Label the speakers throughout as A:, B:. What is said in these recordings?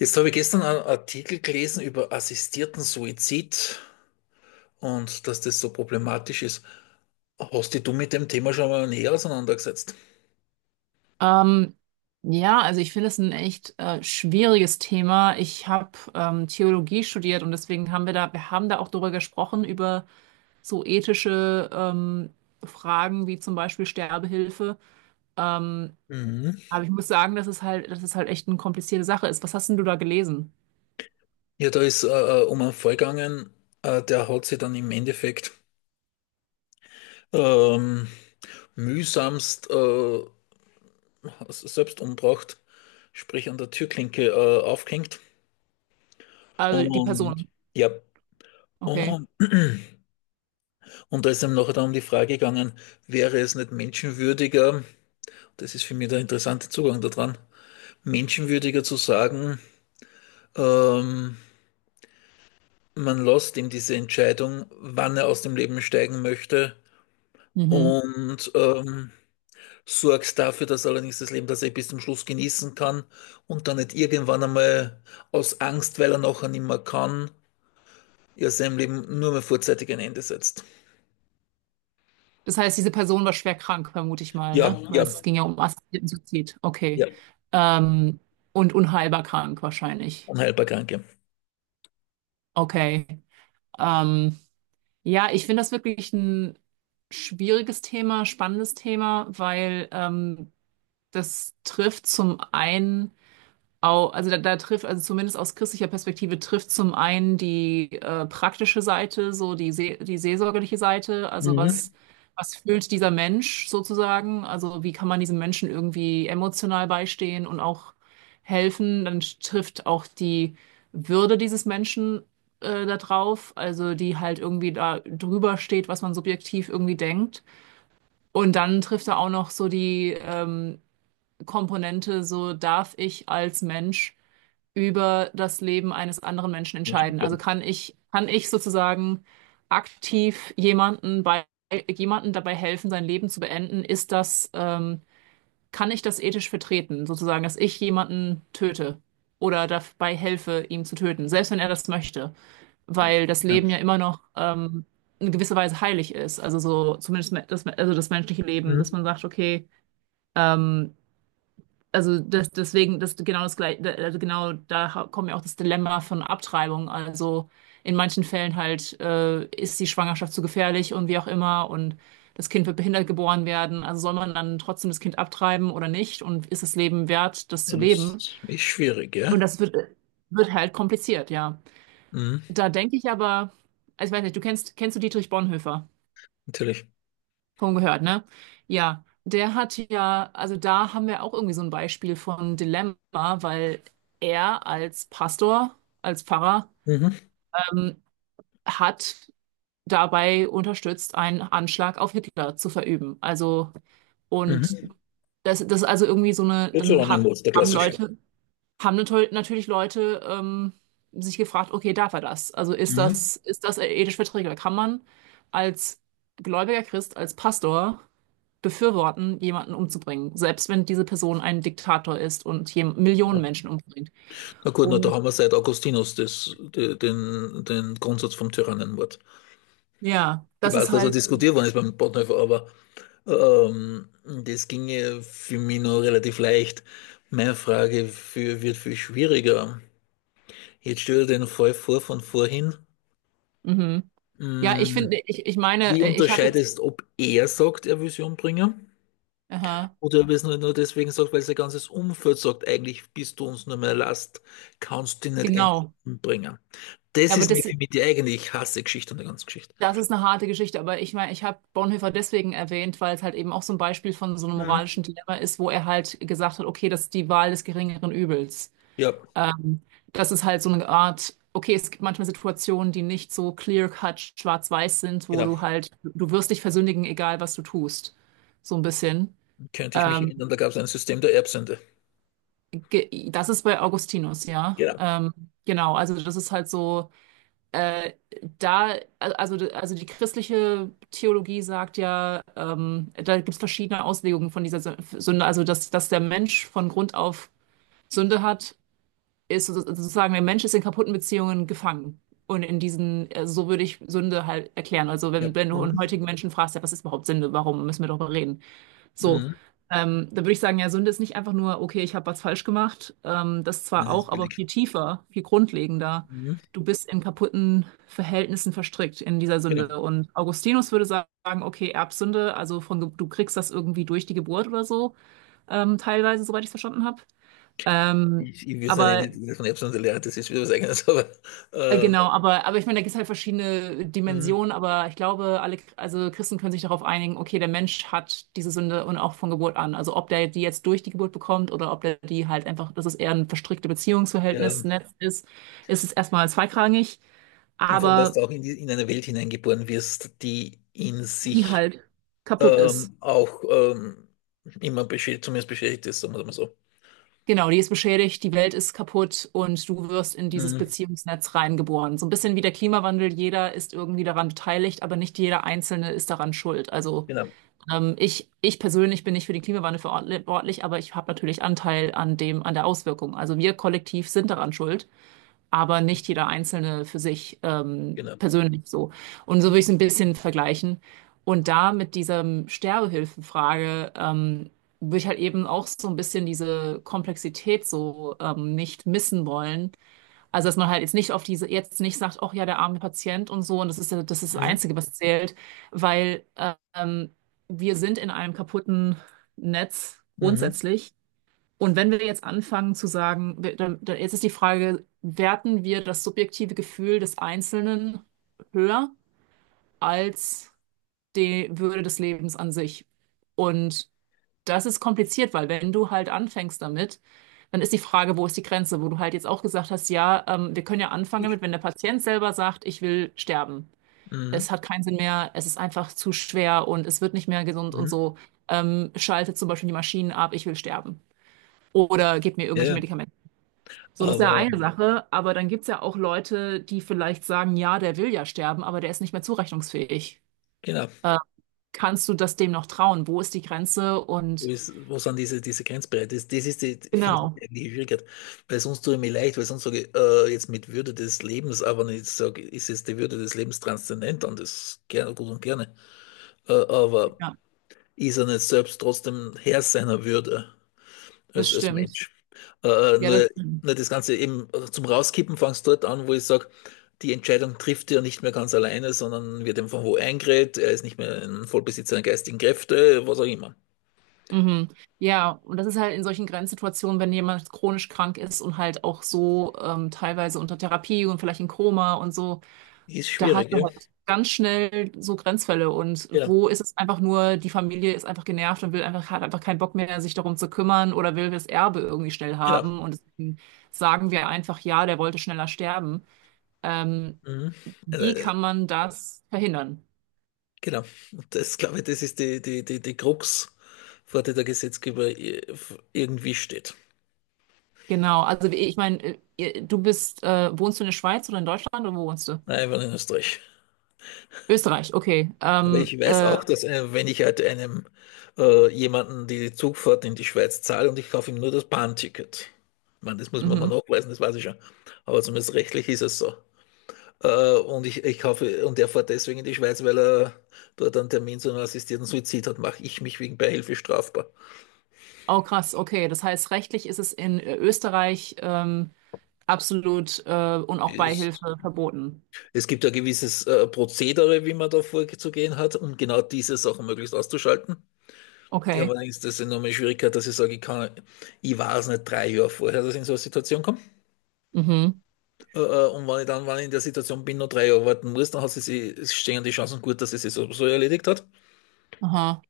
A: Jetzt habe ich gestern einen Artikel gelesen über assistierten Suizid und dass das so problematisch ist. Hast dich du mit dem Thema schon mal näher auseinandergesetzt?
B: Ähm, ja, also ich finde es ein echt schwieriges Thema. Ich habe Theologie studiert und deswegen haben wir da, wir haben da auch drüber gesprochen, über so ethische Fragen wie zum Beispiel Sterbehilfe. Ähm,
A: Mhm.
B: aber ich muss sagen, dass es halt echt eine komplizierte Sache ist. Was hast denn du da gelesen?
A: Ja, da ist um einen Fall gegangen, der hat sich dann im Endeffekt ähm, mühsamst selbst umgebracht, sprich an der Türklinke aufgehängt.
B: Also die
A: Und
B: Person.
A: ja,
B: Okay.
A: und und da ist einem nachher dann um die Frage gegangen, wäre es nicht menschenwürdiger, das ist für mich der interessante Zugang daran, menschenwürdiger zu sagen, ähm, man lässt ihm diese Entscheidung, wann er aus dem Leben steigen möchte,
B: Mhm.
A: und sorgt dafür, dass allerdings das Leben, das er bis zum Schluss genießen kann und dann nicht irgendwann einmal aus Angst, weil er nachher nicht mehr kann, ja seinem Leben nur mehr vorzeitig ein Ende setzt.
B: Das heißt, diese Person war schwer krank, vermute ich mal,
A: Ja,
B: ne? Weil
A: ja,
B: es ging ja um assistierten Suizid.
A: ja,
B: Okay. Ähm, und unheilbar krank wahrscheinlich.
A: unheilbar Kranke.
B: Okay. Ähm, ja, ich finde das wirklich ein schwieriges Thema, spannendes Thema, weil das trifft zum einen also da trifft, also zumindest aus christlicher Perspektive trifft zum einen die praktische Seite, so die seelsorgerliche Seite,
A: Mhm.
B: was fühlt dieser Mensch sozusagen, also wie kann man diesem Menschen irgendwie emotional beistehen und auch helfen, dann trifft auch die Würde dieses Menschen da drauf, also die halt irgendwie da drüber steht, was man subjektiv irgendwie denkt. Und dann trifft da auch noch so die Komponente, so darf ich als Mensch über das Leben eines anderen Menschen entscheiden. Also kann ich sozusagen aktiv jemanden bei, jemanden dabei helfen, sein Leben zu beenden? Kann ich das ethisch vertreten, sozusagen, dass ich jemanden töte oder dabei helfe, ihn zu töten, selbst wenn er das möchte, weil das
A: Ja.
B: Leben ja immer noch, in gewisser Weise heilig ist, also so zumindest das, also das menschliche Leben, dass
A: Mhm.
B: man sagt, okay, ähm, also das genau das gleiche, also genau da kommt ja auch das Dilemma von Abtreibung. Also in manchen Fällen halt ist die Schwangerschaft zu gefährlich und wie auch immer und das Kind wird behindert geboren werden. Also soll man dann trotzdem das Kind abtreiben oder nicht? Und ist das Leben wert, das
A: Ja,
B: zu
A: das
B: leben?
A: ist echt schwierig, ja?
B: Und das wird halt kompliziert, ja.
A: Mhm.
B: Da denke ich aber, also ich weiß nicht, kennst du Dietrich Bonhoeffer?
A: Natürlich.
B: Schon gehört, ne? Ja, der hat ja, also da haben wir auch irgendwie so ein Beispiel von Dilemma, weil er als Pastor, als Pfarrer,
A: Mhm.
B: ähm, hat dabei unterstützt, einen Anschlag auf Hitler zu verüben. Also, und
A: Mhm.
B: das ist also irgendwie so eine,
A: Deuteronymos, der
B: haben
A: klassische.
B: Leute, haben natürlich Leute sich gefragt, okay, darf er das? Also ist
A: Mhm.
B: das, ist das ethisch verträglich? Kann man als gläubiger Christ, als Pastor befürworten, jemanden umzubringen, selbst wenn diese Person ein Diktator ist und hier Millionen
A: Ja.
B: Menschen umbringt.
A: Na gut, na, da
B: Und
A: haben wir seit Augustinus den Grundsatz vom Tyrannenmord.
B: ja,
A: Ich
B: das
A: weiß,
B: ist
A: dass er
B: halt,
A: diskutiert worden ist beim Bonhoeffer, aber ähm, das ginge für mich noch relativ leicht. Meine Frage für, wird viel schwieriger. Jetzt stell dir den Fall vor von vorhin.
B: mhm. Ja, ich finde,
A: Mhm.
B: ich meine,
A: Wie
B: ich habe jetzt,
A: unterscheidest, ob er sagt, er will sie umbringen?
B: aha,
A: Oder wir es nur deswegen sagt, weil sein ganzes Umfeld sagt, eigentlich bist du uns nur mehr Last, kannst dich nicht endlich
B: genau.
A: umbringen.
B: Ja,
A: Das
B: aber
A: ist nämlich
B: das,
A: für mich die eigentlich hasse Geschichte an der ganzen Geschichte.
B: das ist eine harte Geschichte. Aber ich meine, ich habe Bonhoeffer deswegen erwähnt, weil es halt eben auch so ein Beispiel von so einem moralischen Dilemma ist, wo er halt gesagt hat, okay, das ist die Wahl des geringeren Übels.
A: Ja,
B: Ähm, Das ist halt so eine Art, okay, es gibt manchmal Situationen, die nicht so clear-cut schwarz-weiß sind, wo
A: genau.
B: du halt, du wirst dich versündigen, egal was du tust. So ein bisschen.
A: Könnte ich mich
B: Ähm,
A: erinnern, da gab es ein System der Erbsünde.
B: Das ist bei Augustinus, ja.
A: Genau.
B: Genau, also das ist halt so, äh, da, also die christliche Theologie sagt ja, da gibt es verschiedene Auslegungen von dieser Sünde, also dass der Mensch von Grund auf Sünde hat ist sozusagen, der Mensch ist in kaputten Beziehungen gefangen. Und in diesen, so würde ich Sünde halt erklären. Also
A: Ja.
B: wenn du einen
A: Mhm.
B: heutigen Menschen fragst, ja, was ist überhaupt Sünde? Warum müssen wir darüber reden? So,
A: Mhm.
B: da würde ich sagen, ja, Sünde ist nicht einfach nur, okay, ich habe was falsch gemacht. Das
A: Das
B: zwar
A: ist
B: auch, aber
A: billig.
B: viel tiefer, viel grundlegender.
A: Mhm.
B: Du bist in kaputten Verhältnissen verstrickt in dieser
A: Genau.
B: Sünde. Und Augustinus würde sagen, okay, Erbsünde, also du kriegst das irgendwie durch die Geburt oder so, teilweise, soweit ich es verstanden habe. Ähm,
A: Ich will
B: aber
A: es nicht von Erbsünde lernen, das ist wieder was Eigenes, aber ähm,
B: Genau, aber ich meine, da gibt es halt verschiedene
A: mhm,
B: Dimensionen, aber ich glaube, alle, also Christen können sich darauf einigen, okay, der Mensch hat diese Sünde und auch von Geburt an. Also ob der die jetzt durch die Geburt bekommt oder ob der die halt einfach, dass es eher ein verstrickte
A: ja.
B: Beziehungsverhältnis, Netz ist, ist es erstmal zweitrangig,
A: Und vor allem, dass
B: aber
A: du auch in eine Welt hineingeboren wirst, die in
B: die
A: sich
B: halt kaputt ist.
A: auch immer beschäftigt, zumindest beschäftigt ist, sagen wir mal so.
B: Genau, die ist beschädigt, die Welt ist kaputt und du wirst in dieses
A: Mhm.
B: Beziehungsnetz reingeboren. So ein bisschen wie der Klimawandel, jeder ist irgendwie daran beteiligt, aber nicht jeder Einzelne ist daran schuld. Also
A: Genau,
B: ich persönlich bin nicht für den Klimawandel verantwortlich, aber ich habe natürlich Anteil an dem, an der Auswirkung. Also wir kollektiv sind daran schuld, aber nicht jeder Einzelne für sich
A: genau.
B: persönlich so. Und so würde ich es ein bisschen vergleichen. Und da mit dieser Sterbehilfenfrage würde ich halt eben auch so ein bisschen diese Komplexität so nicht missen wollen also, dass man halt jetzt nicht auf diese, jetzt nicht sagt, ach ja, der arme Patient und so, und das ist, das ist das
A: Mhm.
B: Einzige, was zählt, weil ähm, wir sind in einem kaputten Netz
A: Mhm.
B: grundsätzlich. Und wenn wir jetzt anfangen zu sagen, jetzt ist die Frage, werten wir das subjektive Gefühl des Einzelnen höher als die Würde des Lebens an sich? Und das ist kompliziert, weil wenn du halt anfängst damit, dann ist die Frage, wo ist die Grenze, wo du halt jetzt auch gesagt hast, ja, wir können ja anfangen
A: Ich.
B: damit, wenn der Patient selber sagt, ich will sterben.
A: Mhm.
B: Es hat keinen Sinn mehr, es ist einfach zu schwer und es wird nicht mehr gesund und
A: Mhm.
B: so. Schaltet zum Beispiel die Maschinen ab, ich will sterben. Oder gebt mir
A: Ja,
B: irgendwelche
A: ja.
B: Medikamente. So, das ist ja
A: Aber
B: eine Sache, aber dann gibt's ja auch Leute, die vielleicht sagen, ja, der will ja sterben, aber der ist nicht mehr zurechnungsfähig.
A: genau,
B: Äh, Kannst du das dem noch trauen? Wo ist die Grenze?
A: wo,
B: Und
A: ist, wo sind diese Grenzbereiche? Das ist die, finde
B: genau.
A: ich, eigentlich die Schwierigkeit, weil sonst tue ich mir leid, weil sonst sage ich jetzt mit Würde des Lebens, aber nicht sage, ist jetzt die Würde des Lebens transzendent und das gerne, gut und gerne, aber
B: Ja.
A: ist er nicht selbst trotzdem Herr seiner Würde
B: Das
A: als, als
B: stimmt.
A: Mensch? Äh,
B: Ja, das
A: nur,
B: stimmt.
A: nur das Ganze eben zum Rauskippen fangst dort an, wo ich sage, die Entscheidung trifft er nicht mehr ganz alleine, sondern wird ihm von wo eingeredet, er ist nicht mehr ein Vollbesitzer der geistigen Kräfte, was auch immer.
B: Mhm. Ja, und das ist halt in solchen Grenzsituationen, wenn jemand chronisch krank ist und halt auch so teilweise unter Therapie und vielleicht in Koma und so,
A: Ist
B: da hat
A: schwierig,
B: man
A: ja?
B: halt ganz schnell so Grenzfälle. Und
A: Genau,
B: wo ist es einfach nur, die Familie ist einfach genervt und will einfach, hat einfach keinen Bock mehr, sich darum zu kümmern oder will das Erbe irgendwie schnell
A: genau.
B: haben. Und deswegen sagen wir einfach, ja, der wollte schneller sterben. Ähm,
A: Mhm.
B: Wie
A: Äh,
B: kann man das verhindern?
A: genau. Und das, glaube ich, das ist die Krux, vor der der Gesetzgeber irgendwie steht.
B: Genau, also wie- ich meine, du bist, wohnst du in der Schweiz oder in Deutschland oder wo wohnst du?
A: Nein, ich war in Österreich.
B: Österreich, okay.
A: Aber ich weiß auch, dass wenn ich halt einem jemanden die Zugfahrt in die Schweiz zahle und ich kaufe ihm nur das Bahnticket. Ich meine, das muss man mal
B: Mhm.
A: nachweisen, das weiß ich schon. Aber zumindest rechtlich ist es so. Und ich kaufe, und er fährt deswegen in die Schweiz, weil er dort einen Termin zu einem assistierten Suizid hat, mache ich mich wegen Beihilfe strafbar.
B: Oh krass, okay. Das heißt, rechtlich ist es in Österreich absolut und auch
A: Ist.
B: Beihilfe verboten.
A: Es gibt ja gewisses Prozedere, wie man da vorzugehen hat, um genau diese Sachen möglichst auszuschalten. Die haben
B: Okay.
A: allerdings das enorme Schwierigkeit, dass ich sage, ich weiß nicht drei Jahre vorher, dass ich in so eine Situation komme.
B: Mhm.
A: Und wenn ich dann, wenn ich in der Situation bin, noch drei Jahre warten muss, dann hat es stehen die Chancen gut, dass sie sich so erledigt hat.
B: Aha.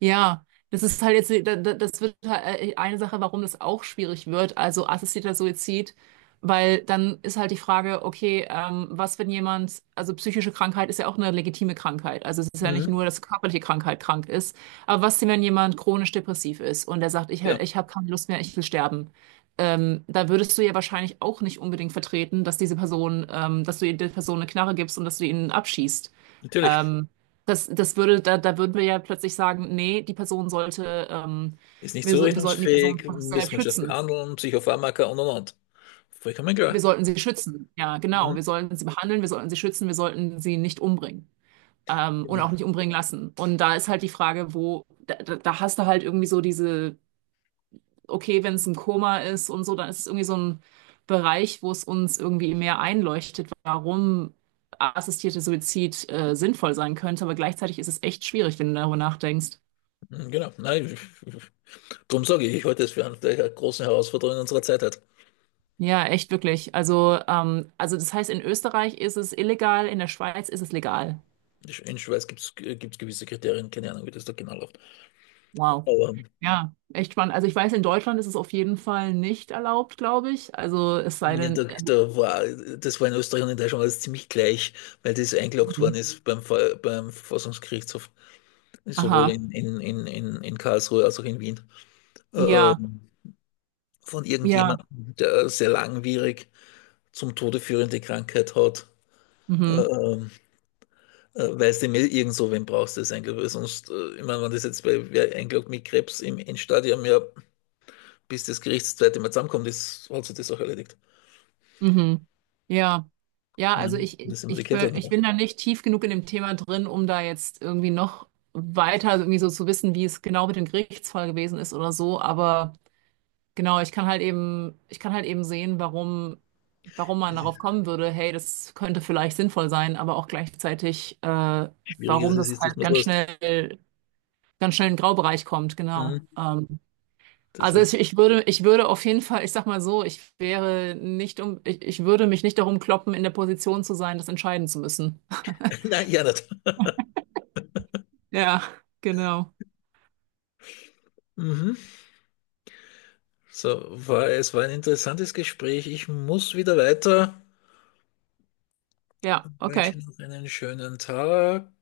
B: Ja, das ist halt jetzt, das wird halt eine Sache, warum das auch schwierig wird, also assistierter Suizid, weil dann ist halt die Frage, okay, was, wenn jemand, also psychische Krankheit ist ja auch eine legitime Krankheit, also es ist ja nicht
A: Mhm.
B: nur, dass körperliche Krankheit krank ist, aber was, denn, wenn jemand chronisch depressiv ist und der sagt, ich,
A: Ja,
B: ich habe keine Lust mehr, ich will sterben, da würdest du ja wahrscheinlich auch nicht unbedingt vertreten, dass diese Person, dass du der Person eine Knarre gibst und dass du ihn abschießt.
A: natürlich.
B: Ähm, da würden wir ja plötzlich sagen, nee, die Person sollte,
A: Ist nicht
B: wir sollten die Person
A: zurechnungsfähig, müssen
B: selbst
A: wir das
B: schützen.
A: behandeln, Psychopharmaka und und. Vollkommen
B: Wir
A: klar.
B: sollten sie schützen. Ja, genau.
A: Mhm.
B: Wir sollten sie behandeln, wir sollten sie schützen, wir sollten sie nicht umbringen. Und
A: Genau.
B: auch nicht umbringen lassen. Und da ist halt die Frage, wo, da, da da hast du halt irgendwie so diese, okay, wenn es ein Koma ist und so, dann ist es irgendwie so ein Bereich, wo es uns irgendwie mehr einleuchtet, warum assistierter Suizid, sinnvoll sein könnte. Aber gleichzeitig ist es echt schwierig, wenn du darüber nachdenkst.
A: Mhm, genau. Nein, ich, darum sage ich, ich halte es für eine der großen Herausforderungen unserer Zeit halt.
B: Ja, echt wirklich. Also das heißt, in Österreich ist es illegal, in der Schweiz ist es legal.
A: In Schweiz gibt es gewisse Kriterien, keine Ahnung, wie das da genau läuft.
B: Wow.
A: Aber
B: Ja, echt spannend. Also ich weiß, in Deutschland ist es auf jeden Fall nicht erlaubt, glaube ich. Also es sei
A: ja,
B: denn,
A: das war in Österreich und in Deutschland alles ziemlich gleich, weil das eingeloggt worden ist beim Verfassungsgerichtshof, sowohl
B: aha,
A: in Karlsruhe als auch in Wien, äh, äh,
B: ja,
A: von
B: ja,
A: irgendjemandem, der sehr langwierig zum Tode führende Krankheit hat. Äh,
B: mhm,
A: ähm, weißt du, mir irgend so, wen brauchst du das eigentlich? Weil sonst, ich meine, wenn das jetzt bei wer eingeloggt mit Krebs im Endstadium ja, bis das Gericht das zweite Mal zusammenkommt, ist, hat sich das auch erledigt.
B: mhm, ja.
A: Ich
B: Ja, also
A: meine,
B: ich, ich,
A: das sind wir die
B: ich
A: Kälte
B: be- ich
A: noch.
B: bin da nicht tief genug in dem Thema drin, um da jetzt irgendwie noch weiter so irgendwie so zu wissen, wie es genau mit dem Gerichtsfall gewesen ist oder so, aber. Genau, ich kann halt eben sehen, warum, warum man darauf kommen würde, hey, das könnte vielleicht sinnvoll sein, aber auch gleichzeitig,
A: Schwierig ist
B: warum
A: es,
B: das
A: ist, dass
B: halt
A: man es löst.
B: ganz schnell in den Graubereich kommt, genau.
A: Mhm. Das
B: Also es,
A: ist,
B: ich würde auf jeden Fall, ich sag mal so, ich wäre nicht um, ich würde mich nicht darum kloppen, in der Position zu sein, das entscheiden zu müssen.
A: nein, ja nicht.
B: Ja, genau.
A: Mhm. So, es war ein interessantes Gespräch. Ich muss wieder weiter. Ich
B: Ja,
A: wünsche
B: okay.
A: noch einen schönen Tag.